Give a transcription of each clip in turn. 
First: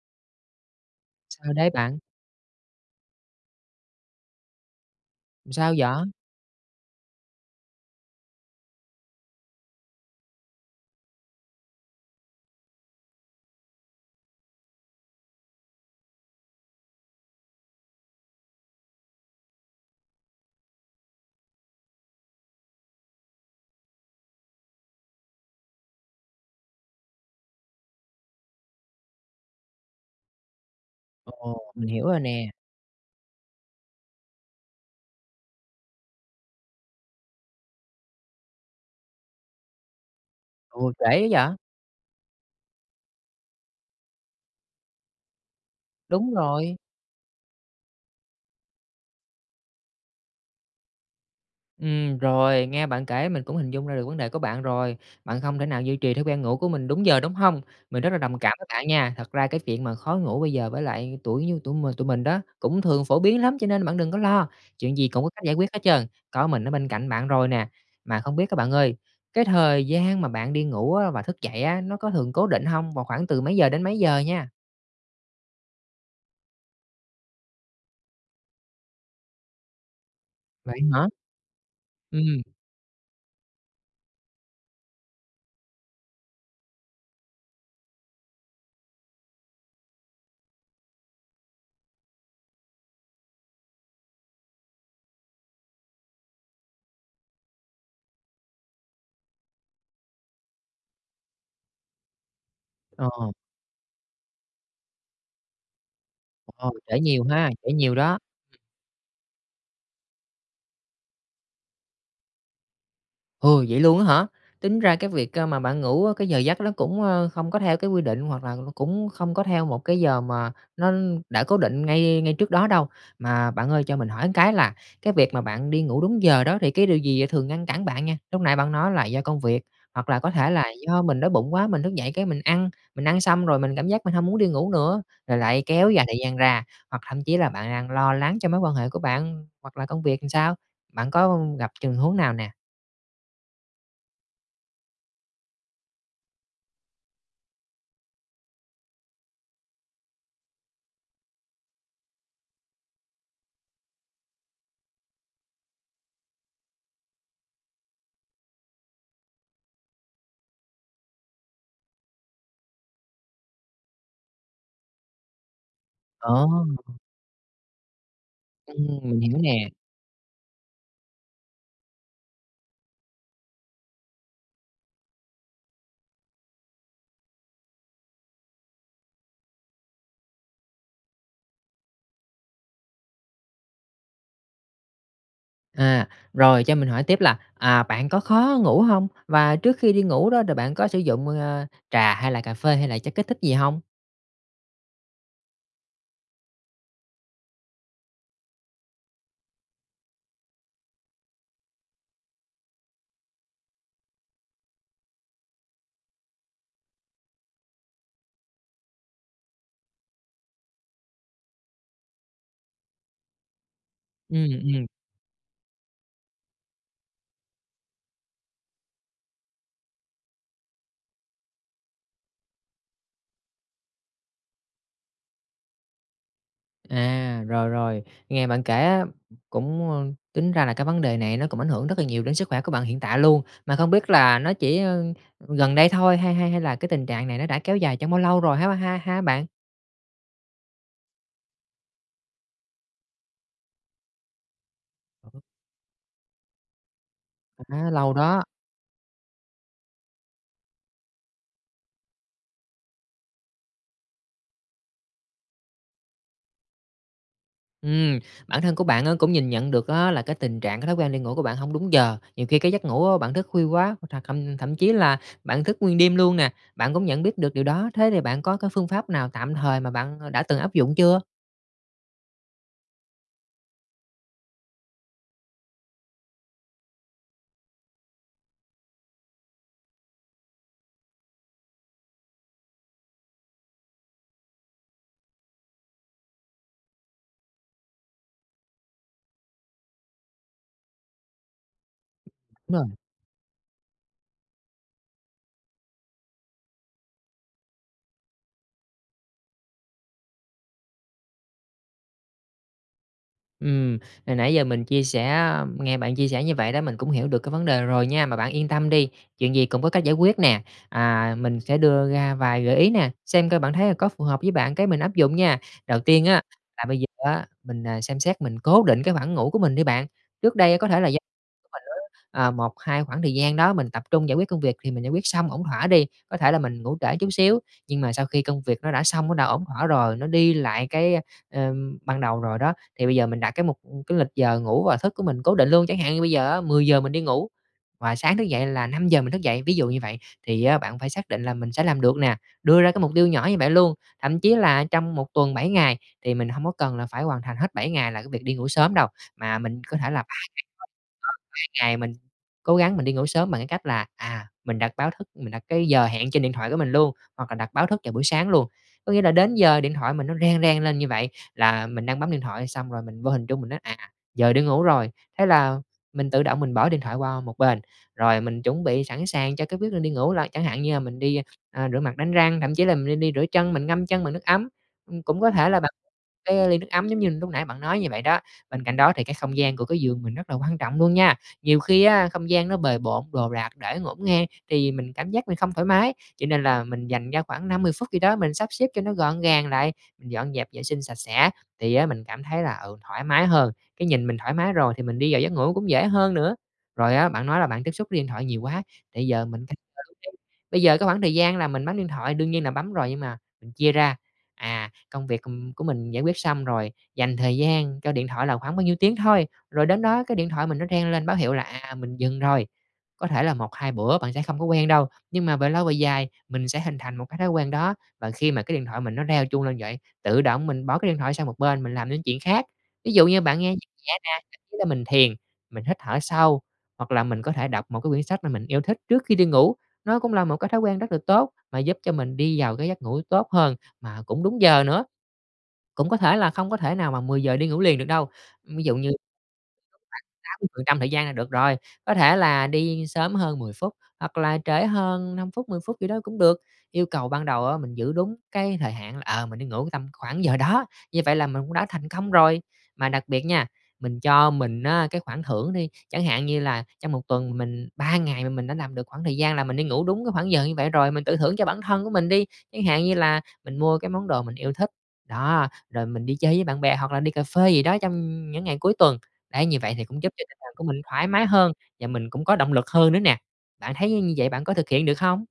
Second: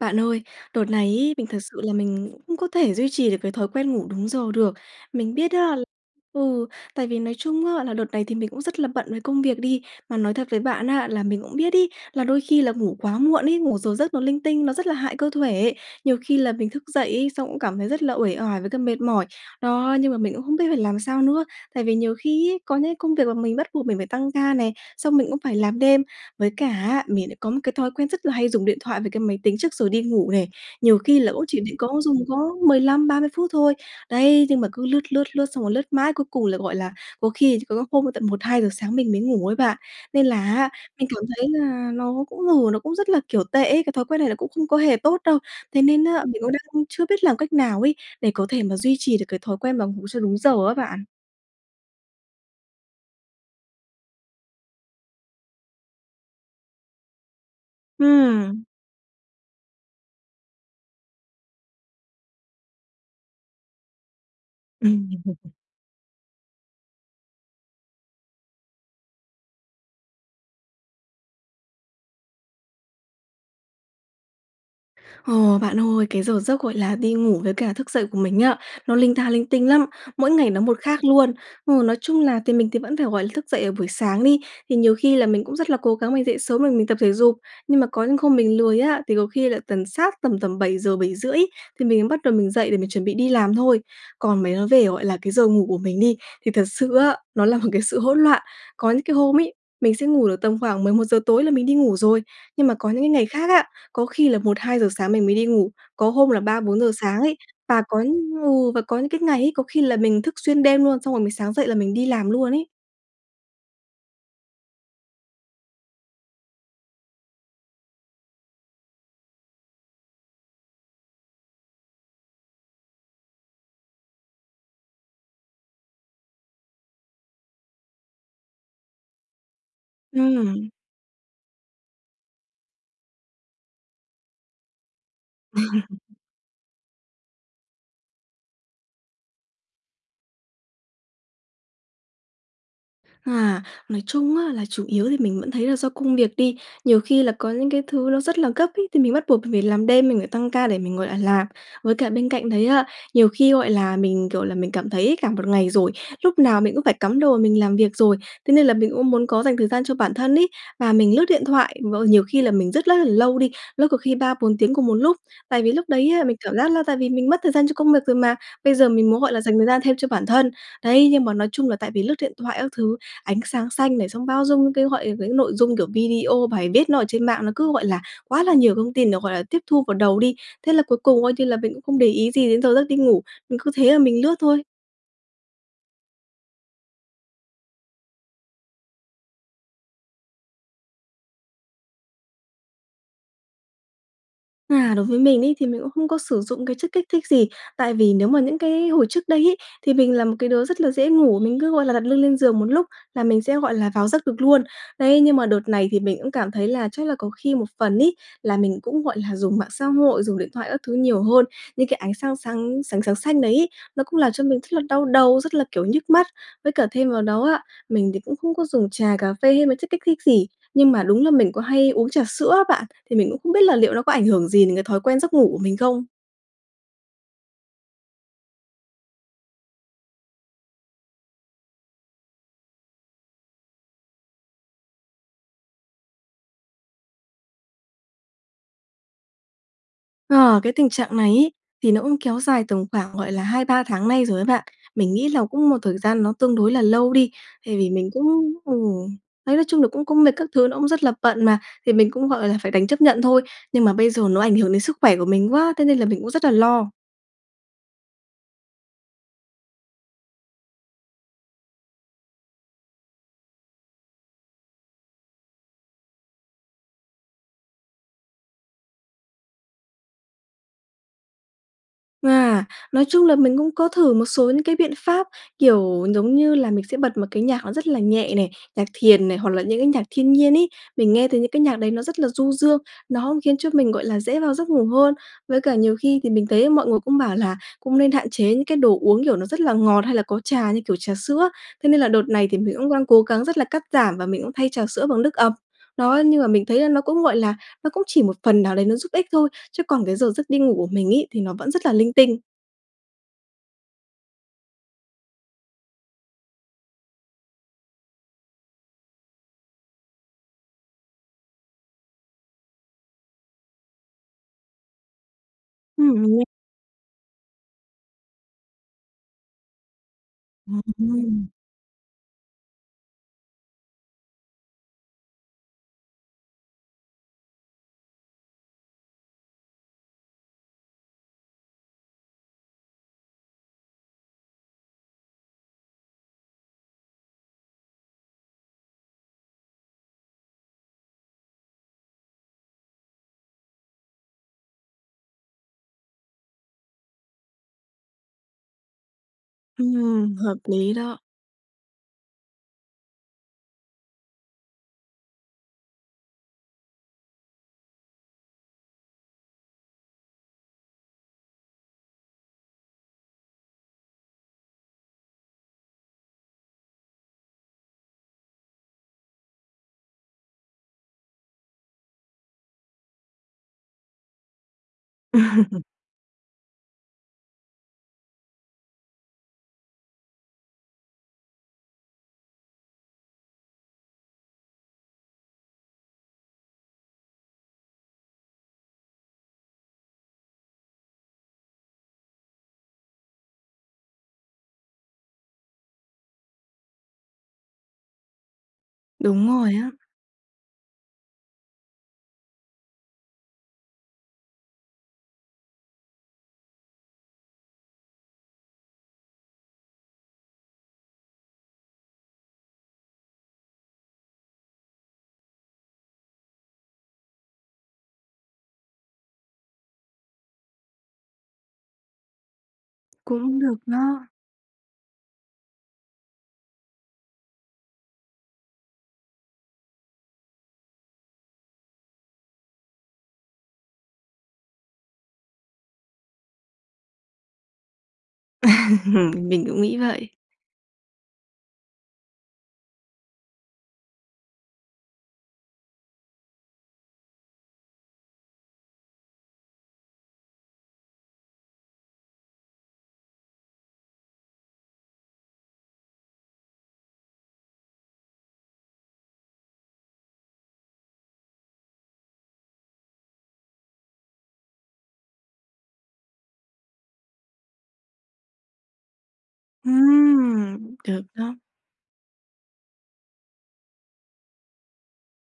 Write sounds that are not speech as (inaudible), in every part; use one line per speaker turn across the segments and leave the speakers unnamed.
Bạn ơi, đợt này ấy mình
Sao
thực
đấy
sự là
bạn?
mình không có thể duy trì được cái thói quen ngủ đúng giờ được. Mình
Làm
biết á
sao vậy?
ừ, tại vì nói chung á là đợt này thì mình cũng rất là bận với công việc đi. Mà nói thật với bạn á, là mình cũng biết ấy là đôi khi là ngủ quá muộn ấy, ngủ giờ giấc nó linh tinh, nó rất là hại cơ thể. Nhiều khi là mình thức dậy ấy, xong cũng cảm thấy rất là uể oải với cả mệt mỏi. Đó, nhưng mà mình cũng không biết phải làm sao nữa. Tại vì nhiều khi ấy, có những cái công việc mà mình bắt buộc mình phải tăng ca này, xong mình cũng phải làm đêm, với cả á mình lại có một cái thói quen rất là hay dùng điện thoại với cái máy tính trước rồi đi ngủ này. Nhiều khi là cũng chỉ
Ồ!
định
Mình
có
hiểu
dùng
rồi
có
nè.
15-30 phút thôi, đấy, nhưng mà cứ lướt, lướt, lướt xong rồi lướt mãi, cuối cùng là, gọi là, có khi rồi có hôm tận 1:00-2:00 sáng mình mới ngủ ấy bạn. Nên là á
Ôi, trễ
mình cảm
quá
thấy
vậy?
là nó cũng ngủ nó cũng rất là, kiểu, tệ ấy, cái thói quen này nó cũng không có hề tốt đâu. Thế nên á
Đúng
mình cũng
rồi.
đang chưa biết làm cách nào ấy để có thể mà duy trì được cái thói quen mà ngủ cho đúng giờ á bạn.
Ừm, rồi, nghe bạn kể mình cũng hình dung ra được vấn đề của bạn rồi. Bạn không thể nào duy trì thói quen ngủ của mình đúng giờ, đúng hông? Mình rất là đồng cảm
Ừm.
với bạn nha. Thật ra cái chuyện mà khó ngủ bây giờ với lại tuổi như tụi mình tụi mình đó cũng thường phổ biến lắm, cho nên bạn đừng có lo, chuyện gì
Ừm.
cũng có cách giải
(laughs)
quyết hết trơn, có mình ở bên cạnh bạn rồi nè. Mà không biết á bạn ơi, cái thời gian mà bạn đi ngủ á và thức dậy á, nó có thường cố định hông? Và khoảng từ mấy giờ đến mấy giờ nha?
Ồ, bạn ơi, cái giờ giấc gọi là đi ngủ với cả thức dậy của mình á, nó linh ta linh tinh lắm, mỗi ngày nó một
Vậy
khác
hả?
luôn. Ừ, nói chung là
Ừm.
thì mình thì vẫn phải, gọi là, thức dậy ở buổi sáng đi, thì nhiều khi là mình cũng rất là cố gắng mình dậy sớm rồi mình tập thể dục. Nhưng mà có những hôm mình lười á, thì có khi là tầm sát tầm tầm 7:00-7:30 thì mình mới bắt đầu mình dậy để mình chuẩn bị đi làm thôi. Còn mấy nói về, gọi là, cái giờ ngủ của mình đi, thì thật sự á, nó là một cái sự hỗn loạn. Có những cái hôm ấy, mình sẽ ngủ được tầm khoảng 11:00 tối là mình đi ngủ rồi, nhưng mà có những
Ờ.
cái ngày khác á, có khi là 1:00-2:00 sáng mình mới đi ngủ, có hôm là ba,
Ồ.
bốn giờ
Trễ
sáng
nhiều
ấy,
ha, trễ
và
nhiều
có
đó!
ừ, và có những cái ngày ấy, có khi là mình thức xuyên đêm luôn xong rồi mình sáng dậy là mình đi làm luôn ấy.
Ừ, vậy luôn á hả? Tính ra cái việc, a, mà bạn ngủ cái giờ giấc nó cũng, ơ, không có theo cái quy định, hoặc là cũng không có theo một cái giờ mà nó đã cố định ngay ngay trước đó đâu. Mà bạn ơi cho mình hỏi cái là cái việc mà bạn đi ngủ đúng giờ đó thì cái điều gì thường ngăn cản bạn nha? Lúc nãy bạn nói là do công việc, hoặc là có thể là
Ừm.
do mình đói bụng quá, mình thức dậy cái mình ăn, mình ăn xong rồi mình cảm giác mình hông muốn đi ngủ nữa, rồi lại kéo dài
(laughs)
thời gian ra, hoặc thậm chí là bạn đang lo lắng cho mối quan hệ của bạn hoặc là công việc sao? Bạn có gặp trường huống nào nè?
À, nói chung á là chủ yếu thì mình vẫn thấy là do công việc đi. Nhiều khi là có những cái thứ nó rất là gấp ấy, thì mình bắt buộc mình phải làm đêm, mình phải tăng ca để mình ngồi lại làm. Với cả bên cạnh đấy á, nhiều khi, gọi là, mình, kiểu là, mình cảm thấy ấy cả một ngày rồi, lúc nào mình cũng phải cắm đầu mà mình làm việc rồi, thế nên là mình cũng muốn có dành thời gian cho bản thân ấy. Và mình lướt điện thoại v nhiều khi là mình rất rất là lâu đi, lướt có khi 3-4 tiếng cùng một lúc. Tại vì lúc đấy á
Ờ.
mình cảm giác là tại vì mình mất thời gian cho công việc rồi mà, bây giờ
Ừm.
mình
Mình
muốn, gọi
hiểu
là, dành thời
nè.
gian thêm cho bản thân. Đấy, nhưng mà nói chung là tại vì lướt điện thoại các thứ, ánh sáng xanh này, xong bao dung cái gọi những nội dung, kiểu, video, bài viết nó ở trên mạng nó cứ, gọi là, quá là nhiều thông tin để, gọi là, tiếp thu vào đầu đi. Thế là cuối cùng coi như là mình cũng không để ý gì đến giờ giấc đi ngủ, mình cứ thế là mình lướt thôi.
À, rồi, cho mình hỏi tiếp là, à, bạn có khó ngủ hông? Và trước khi đi ngủ đó rồi bạn có sử dụng, à, trà hay là cà phê hay là chất kích thích gì hông?
À, đối với mình ấy thì mình cũng không có sử dụng cái chất kích thích gì. Tại vì nếu mà những cái hồi trước đây ấy, thì mình là một cái đứa rất là dễ ngủ, mình cứ, gọi là, đặt lưng lên giường một lúc là mình sẽ, gọi là, vào giấc được luôn. Đấy, nhưng mà đợt này thì mình cũng cảm thấy là chắc là có khi một phần ấy là mình cũng, gọi là, dùng mạng xã hội, dùng điện thoại các thứ nhiều hơn, những cái ánh sang sáng sáng sáng xanh đấy ấy, nó cũng làm cho
Ừm,
mình rất là
ừm.
đau đầu, rất là, kiểu, nhức mắt. Với cả thêm vào đó á, mình thì cũng không có dùng trà, cà phê hay mấy chất kích thích gì, nhưng mà đúng là mình có hay uống trà sữa á bạn, thì mình cũng không biết là liệu nó có ảnh hưởng gì đến cái thói quen giấc ngủ của mình không?
À, rồi, rồi, nghe bạn kể á cũng, a, tính ra là cái vấn đề này nó cũng ảnh hưởng rất là nhiều đến sức khỏe của bạn hiện tại luôn. Mà không biết là nó chỉ, ờ, gần đây thôi hay hay hay là cái tình trạng này nó đã kéo dài trong bao lâu rồi ha ha ha bạn?
Ờ, cái tình trạng này ấy thì nó cũng kéo dài tầm khoảng, gọi là, 2-3 tháng nay rồi á bạn. Mình nghĩ là cũng một thời gian nó tương đối là lâu đi, tại vì
Khá
mình
lâu
cũng
đó.
ừ, đấy, nói chung là cũng cũng mệt, các thứ nó cũng rất là bận mà, thì mình cũng, gọi là, phải đành chấp nhận thôi. Nhưng mà bây giờ nó ảnh hưởng đến sức khỏe của mình quá thế nên là mình cũng rất là lo.
Ừm, bản thân của bạn á cũng nhìn nhận được á là cái tình trạng, cái thói quen đi ngủ của bạn hông đúng giờ. Nhiều khi cái giấc ngủ á bạn thức khuya quá, hoặc là thậm thậm chí là bạn thức nguyên đêm luôn nè, bạn cũng nhận biết được điều đó. Thế thì bạn có cái phương pháp nào tạm thời mà bạn đã từng áp dụng chưa?
À, nói chung là mình cũng có thử một số những cái biện pháp, kiểu, giống như là mình sẽ bật một cái nhạc nó rất là nhẹ này, nhạc thiền này, hoặc là những cái nhạc thiên nhiên ấy. Mình nghe thấy những cái nhạc đấy nó rất là du dương, nó khiến cho mình, gọi là, dễ vào giấc ngủ hơn. Với cả nhiều khi thì mình thấy mọi người cũng bảo là cũng nên hạn chế những cái đồ uống kiểu nó rất là ngọt hay là có trà như kiểu trà sữa, thế nên là đợt này thì mình
Đúng rồi.
cũng đang cố gắng rất là cắt giảm và mình cũng thay trà sữa bằng nước ầm. Đó, nhưng mà mình thấy là nó cũng, gọi là, nó cũng chỉ một phần nào đấy nó giúp ích thôi, chứ còn cái giờ giấc đi ngủ của mình ấy thì nó vẫn rất là linh tinh.
Ừm, hồi nãy giờ mình chia sẻ nghe bạn chia sẻ như vậy đó, mình cũng hiểu được cái vấn đề rồi nha, mà bạn yên tâm đi, chuyện gì cũng có cách giải quyết nè, à, mình sẽ đưa ra vài gợi ý nè, xem coi bạn thấy là có phù hợp với bạn, cái mình áp dụng nha. Đầu
Ừm,
tiên
mình
á,
nghe
là bây giờ á, mình, ờ, xem xét mình cố định cái khoảng ngủ của mình đi bạn. Trước đây á, có thể là do
Ừm.
(unintelligible) ờ, một hai khoảng thời gian đó mình tập trung giải quyết công việc thì mình giải quyết xong ổn thỏa đi, có thể là mình ngủ trễ chút xíu, nhưng mà sau khi công việc nó đã xong, nó đã ổn thỏa rồi, nó đi lại cái, ờ, ừm, ban đầu rồi đó, thì bây giờ mình đặt cái mục cái lịch giờ ngủ và thức của mình cố định luôn. Chẳng hạn như bây giờ á 10:00 mình đi ngủ và sáng thức dậy là 5:00 mình thức dậy, ví dụ như vậy, thì á bạn phải xác định là mình sẽ làm được nè, đưa ra cái mục tiêu nhỏ như vậy luôn. Thậm chí là trong một tuần 7 ngày thì mình hông có cần phải hoàn thành hết 7 ngày là cái việc đi ngủ sớm đâu, mà mình có thể là 3
Ừm, hợp
ngày,
lý đó.
3 ngày mình cố gắng mình đi ngủ sớm bằng cái cách là, à, mình đặt báo thức, mình đặt cái giờ hẹn trên điện thoại của mình luôn, hoặc là đặt báo thức vào buổi sáng luôn. Có nghĩa là đến giờ điện thoại mình nó reng reng lên như vậy, là mình đang bấm điện thoại xong rồi mình vô hình chung mình nói, à, giờ đi ngủ rồi, thế là mình tự động mình bỏ điện thoại qua một bên, rồi mình chuẩn bị sẵn sàng cho cái quyết định đi ngủ. Rồi chẳng hạn như là mình đi, ờ, rửa mặt đánh răng, thậm chí là mình nên đi rửa chân, mình ngâm chân bằng nước ấm, ừm, cũng có thể là bằng
(laughs)
cái ly nước ấm giống như lúc nãy bạn nói như vậy đó. Bên cạnh đó thì cái không gian của cái giường mình rất là quan trọng luôn nha. Nhiều khi á không gian nó bề bộn, đồ đạc để ngổn ngang thì mình cảm giác mình không thoải mái, cho nên là mình dành ra khoảng 5-10 phút gì đó mình sắp xếp cho nó gọn gàng lại, mình dọn dẹp vệ sinh sạch sẽ thì á mình cảm thấy là, ừ, thoải mái hơn, cái nhìn mình thoải mái rồi thì mình đi vào giấc ngủ cũng dễ hơn nữa. Rồi á bạn nói là bạn tiếp xúc với điện thoại nhiều quá, thì bây giờ
Đúng
mình
rồi á.
(unintelligible) bây giờ cái khoảng thời gian là mình bấm điện thoại đương nhiên là bấm rồi, nhưng mà mình chia ra, à, công việc của của mình giải quyết xong rồi, dành thời gian cho điện thoại là khoảng bao nhiêu tiếng thôi, rồi đến đó cái điện thoại mình nó reng lên báo hiệu là, à, mình dừng rồi. Có thể là 1, 2 bữa bạn sẽ không có quen đâu, nhưng mà về lâu về dài mình sẽ hình thành một cái thói quen đó, và khi mà cái điện thoại mình nó reo chuông lên vậy, tự động mình bỏ cái điện thoại sang một bên, mình làm những chuyện khác. Ví dụ như
Cũng
bạn nghe
được
nhạc nhẹ
đó.
nè, ý là mình thiền, mình hít thở sâu hoặc là mình có thể đọc một cái quyển sách mà mình yêu thích trước khi đi ngủ, nó cũng là một cái thói quen rất là tốt, mà giúp cho mình đi vào cái giấc ngủ tốt hơn mà cũng đúng giờ nữa. Cũng có thể là không có thể nào mà 10:00 đi ngủ liền được đâu, ví dụ như khoảng
(laughs) Mình cũng nghĩ vậy.
80% thời gian là được rồi, có thể là đi sớm hơn 10 phút, hoặc là trễ hơn 5 phút, 10 phút gì đó cũng được. Yêu cầu ban đầu á mình giữ đúng cái thời hạn, ờ, mình đi ngủ tầm khoảng giờ đó, như vậy là mình cũng đã thành công rồi. Mà đặc biệt nha, mình cho mình á cái khoản thưởng đi, chẳng hạn như là trong một tuần mình 3 ngày mà mình đã làm được khoảng thời gian là mình đi ngủ đúng cái khoảng giờ như vậy rồi, mình tự thưởng cho bản thân của mình đi, chẳng hạn như là mình mua cái món đồ mình yêu thích, đó, rồi mình đi chơi với bạn bè hoặc là đi cà phê gì đó trong những ngày cuối tuần. Đấy, như vậy thì cũng giúp cho tâm trạng của
Ừm,
mình
được
thoải mái
đó.
hơn và mình cũng có động lực hơn nữa nè. Bạn thấy như như vậy bạn có thực hiện được hông?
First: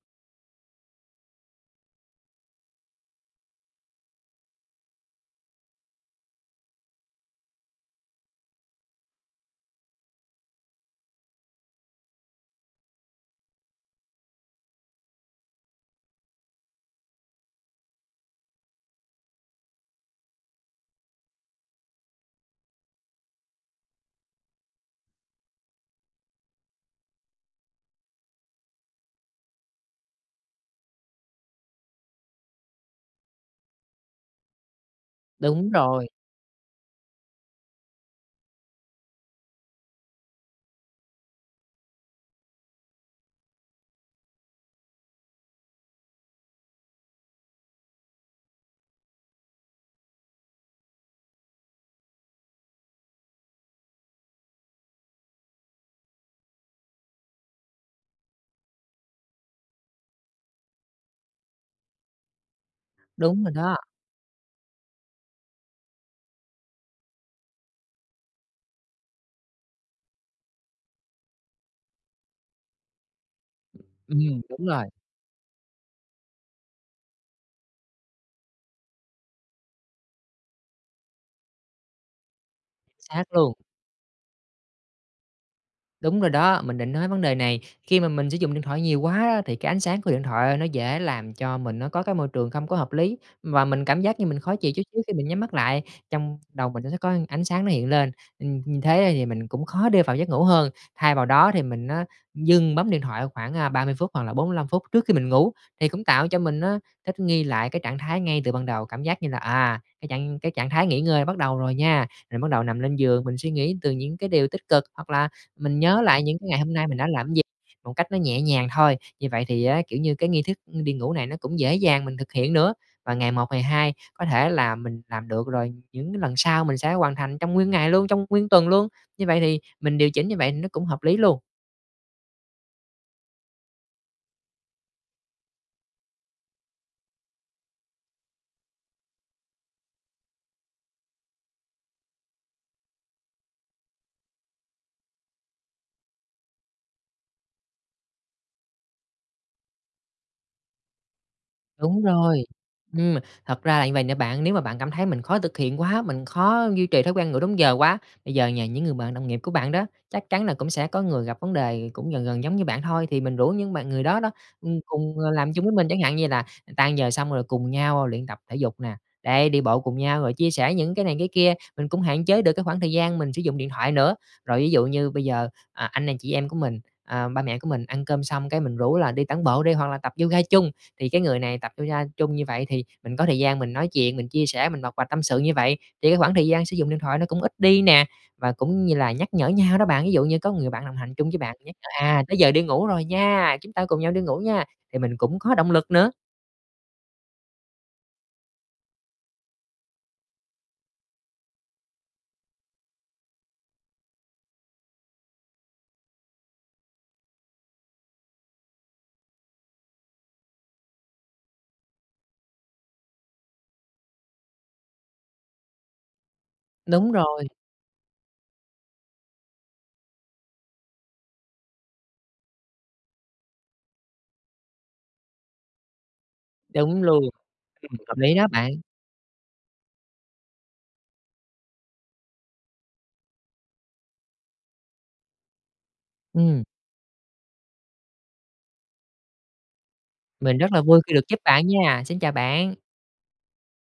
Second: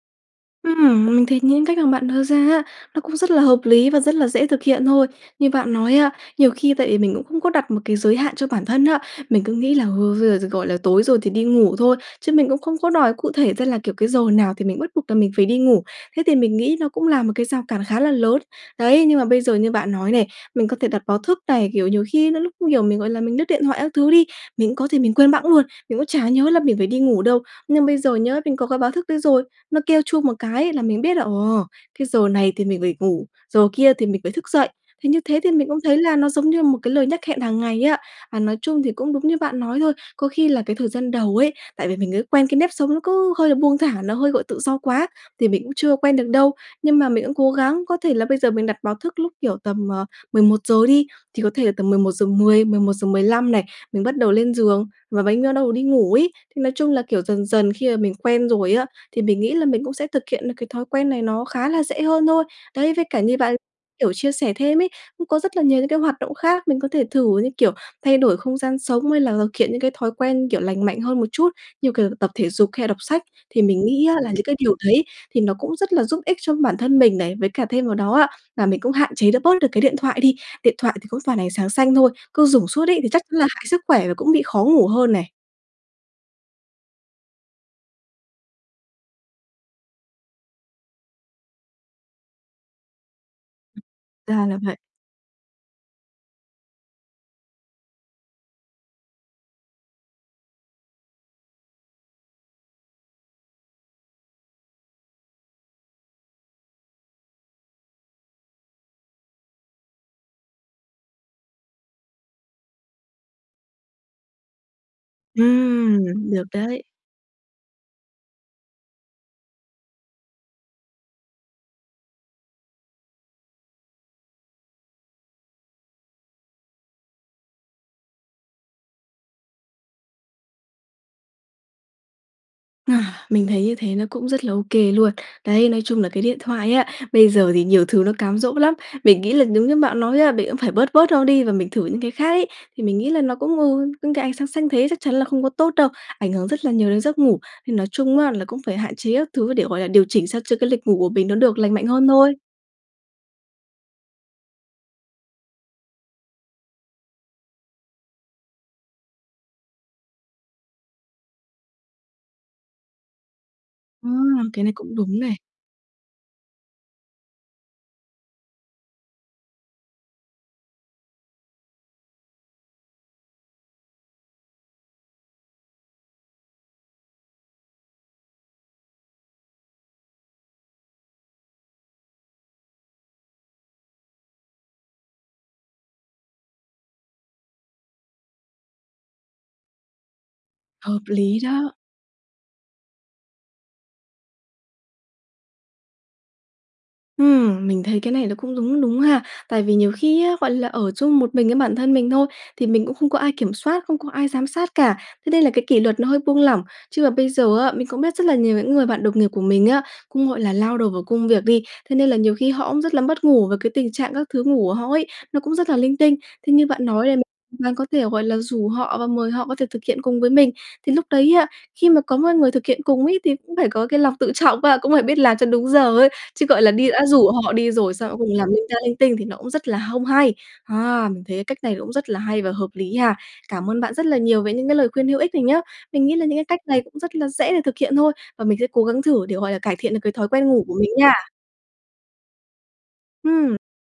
Ừm, mình thấy những cách mà bạn đưa ra á, nó cũng rất là hợp lý và rất là dễ thực hiện thôi. Như bạn nói á, nhiều khi tại vì mình cũng không có đặt một cái giới hạn cho bản thân á, mình cứ nghĩ là, ơ, bây giờ, gọi là, tối rồi thì đi ngủ thôi, chứ mình cũng không có đòi cụ thể ra là, kiểu, cái giờ nào thì mình bắt buộc là mình phải đi ngủ, thế thì mình nghĩ nó cũng là một cái rào cản khá là lớn. Đấy, nhưng mà bây giờ như bạn nói này, mình có thể đặt báo thức này, kiểu, nhiều khi nó lúc, kiểu, mình, gọi là, mình lướt điện thoại các thứ đi, mình cũng có gì mình quên bẵng luôn, mình cũng chả nhớ là mình phải đi ngủ đâu. Nhưng bây giờ nhớ, mình có cái báo thức đấy rồi, nó kêu chuông một cái là mình biết là, ồ, cái giờ này thì mình phải ngủ, giờ kia thì mình phải thức dậy, thì như thế thì mình
Đúng
cũng thấy
rồi.
là nó giống như một cái lời nhắc hẹn hàng ngày ấy ạ. À, nói chung thì cũng đúng như bạn nói thôi, có khi là cái thời gian đầu ấy, tại vì mình cứ quen cái nếp sống nó cứ hơi là buông thả, nó hơi, gọi, tự do quá, thì mình cũng chưa quen được đâu. Nhưng mà mình cũng cố gắng có thể là bây giờ mình đặt báo thức lúc, kiểu, tầm, à, 11:00 đi, thì có thể là tầm 11:10-11:15 này, mình bắt đầu lên giường và bánh bắt đầu đi ngủ ấy, thì nói chung là, kiểu, dần dần khi mà mình quen rồi á, thì mình nghĩ là mình cũng sẽ thực hiện được cái thói quen này nó khá là dễ hơn thôi. Đấy với cả như
Đúng rồi
bạn,
đó.
kiểu, chia sẻ thêm ấy, cũng có rất là nhiều những cái hoạt động khác mình có thể thử như, kiểu, thay đổi không gian sống hay là thực hiện những cái thói quen, kiểu, lành mạnh hơn một chút, như, kiểu, tập thể dục hay là đọc sách thì mình nghĩ á là
Ừm,
những cái
đúng
điều
rồi.
đấy thì nó cũng rất là giúp ích cho bản thân mình này. Với cả thêm vào đó á, là mình cũng hạn chế được bớt cái điện thoại đi, điện thoại thì cũng toàn ánh sáng xanh thôi, cứ dủng suốt ấy thì chắc
Xác
chắn là
luôn.
hại sức khỏe và cũng bị khó ngủ hơn này.
Đúng rồi đó, mình định nói vấn đề này. Khi mà mình sử dụng điện thoại nhiều quá á thì cái ánh sáng của điện thoại nó dễ làm cho mình nó có cái môi trường không có hợp lý, và mình cảm giác như mình
Ra
khó
là
chịu
vậy.
chút xíu khi mình nhắm mắt lại, trong đầu mình nó sẽ có ánh sáng nó hiện lên, ừm, như thế thì mình cũng khó để vào giấc ngủ hơn. Thay vào đó thì mình á dừng bấm điện thoại khoảng, à, 30 phút hoặc là 45 phút trước khi mình ngủ, thì cũng tạo cho mình á thích nghi lại cái trạng thái ngay từ ban đầu, cảm giác như là, à, cái trạng cái trạng thái nghỉ ngơi bắt đầu rồi nha, rồi bắt đầu nằm lên giường mình suy nghĩ từ những cái điều tích cực, hoặc là mình nhớ lại
Ừm,
những
được
cái ngày hôm
đấy!
nay mình đã làm cái gì một cách nó nhẹ nhàng thôi. Như vậy thì á, kiểu như, cái nghi thức đi ngủ này nó cũng dễ dàng mình thực hiện nữa. Và ngày một, ngày hai có thể là mình làm được rồi, những cái lần sau mình sẽ hoàn thành trong nguyên ngày luôn, trong nguyên tuần luôn, như vậy thì mình điều chỉnh như vậy nó cũng hợp lý luôn.
Ờ, mình thấy như thế nó cũng rất là ô kê luôn. Đấy, nói chung là cái điện thoại á, bây giờ thì nhiều thứ nó cám dỗ lắm, mình nghĩ là giống như bạn nói á, mình cũng phải bớt bớt nó đi và mình thử những cái khác ấy. Thì mình nghĩ là nó cũng, ừ, những cái ánh sáng xanh thế chắc chắn là không có tốt đâu, ảnh hưởng rất là nhiều đến giấc ngủ. Thì nói chung á là cũng phải hạn chế các thứ để, gọi là, điều chỉnh sao cho cái lịch ngủ của mình nó được lành mạnh
Đúng
hơn thôi.
rồi. Ừm, thật ra là như vầy nè bạn, nếu mà bạn cảm thấy mình khó thực hiện quá, mình khó duy trì thói quen ngủ đúng giờ quá, bây giờ nhờ những người bạn đồng nghiệp của bạn đó, chắc chắn là cũng sẽ có người gặp vấn đề cũng gần gần giống như bạn thôi, thì mình rủ những bạn người
À,
đó đó,
cái này
ừm,
cũng
cùng,
đúng
à,
này.
làm chung với mình. Chẳng hạn như là tan giờ xong rồi cùng nhau luyện tập thể dục nè, đấy, đi bộ cùng nhau, rồi chia sẻ những cái này cái kia, mình cũng hạn chế được cái khoảng thời gian mình sử dụng điện thoại nữa. Rồi ví dụ như bây giờ, à, anh nè chị em của mình, ờ, ba mẹ của mình ăn cơm xong cái mình rủ là đi tản bộ đi, hoặc là tập yoga chung, thì cái người này tập yoga chung như vậy thì mình có thời gian mình nói chuyện, mình chia sẻ, mình bộc bạch tâm sự như vậy, thì cái khoảng thời gian sử dụng điện thoại nó cũng ít đi nè. Và cũng như là nhắc nhở nhau đó bạn, ví dụ như có người bạn đồng
Hợp
hành chung với
lý
bạn
đó!
nhắc nhở: "À, tới giờ đi ngủ rồi nha! Chúng ta cùng nhau đi ngủ nha!" thì mình cũng có động lực nữa.
Ừm, mình thấy cái này nó cũng đúng đúng ha. Tại vì nhiều khi á, gọi là, ở chung một mình với bản thân mình thôi, thì mình cũng không có ai kiểm soát, không có ai giám sát cả, thế nên là cái kỷ luật nó hơi buông lỏng, chứ mà bây giờ á, mình cũng biết rất là nhiều những người bạn đồng nghiệp của mình á, cũng, gọi là, lao đầu vào công việc đi, thế nên là nhiều khi họ cũng rất là mất ngủ với cái tình trạng các thứ ngủ của họ ấy, nó cũng rất là linh tinh. Thế như bạn nói
Đúng
này
rồi.
bạn có thể, gọi là, rủ họ và mời họ có thể thực hiện cùng với mình, thì lúc đấy á, khi mà có một người thực hiện cùng ấy thì cũng phải có cái lòng tự trọng á, cũng phải biết làm cho đúng giờ ấy, chứ, gọi là, đi
Đúng
đã
luôn.
rủ họ đi
Ừm,
rồi xong
hợp
cuối
lý
cùng
đó
làm linh
bạn.
ta linh tinh thì nó cũng rất là không hay. À, mình thấy cái cách này cũng rất là hay và hợp lý ha, cảm ơn bạn rất là nhiều về những cái lời khuyên hữu ích này nhé! Mình nghĩ là những cái cách
Ừm.
này cũng rất là dễ để thực hiện thôi, và mình sẽ cố gắng thử để, gọi là, cải thiện được cái thói quen
Mình
ngủ
rất
của
là
mình
vui khi
nha.
được giúp bạn nha! Xin chào bạn!
Ừm.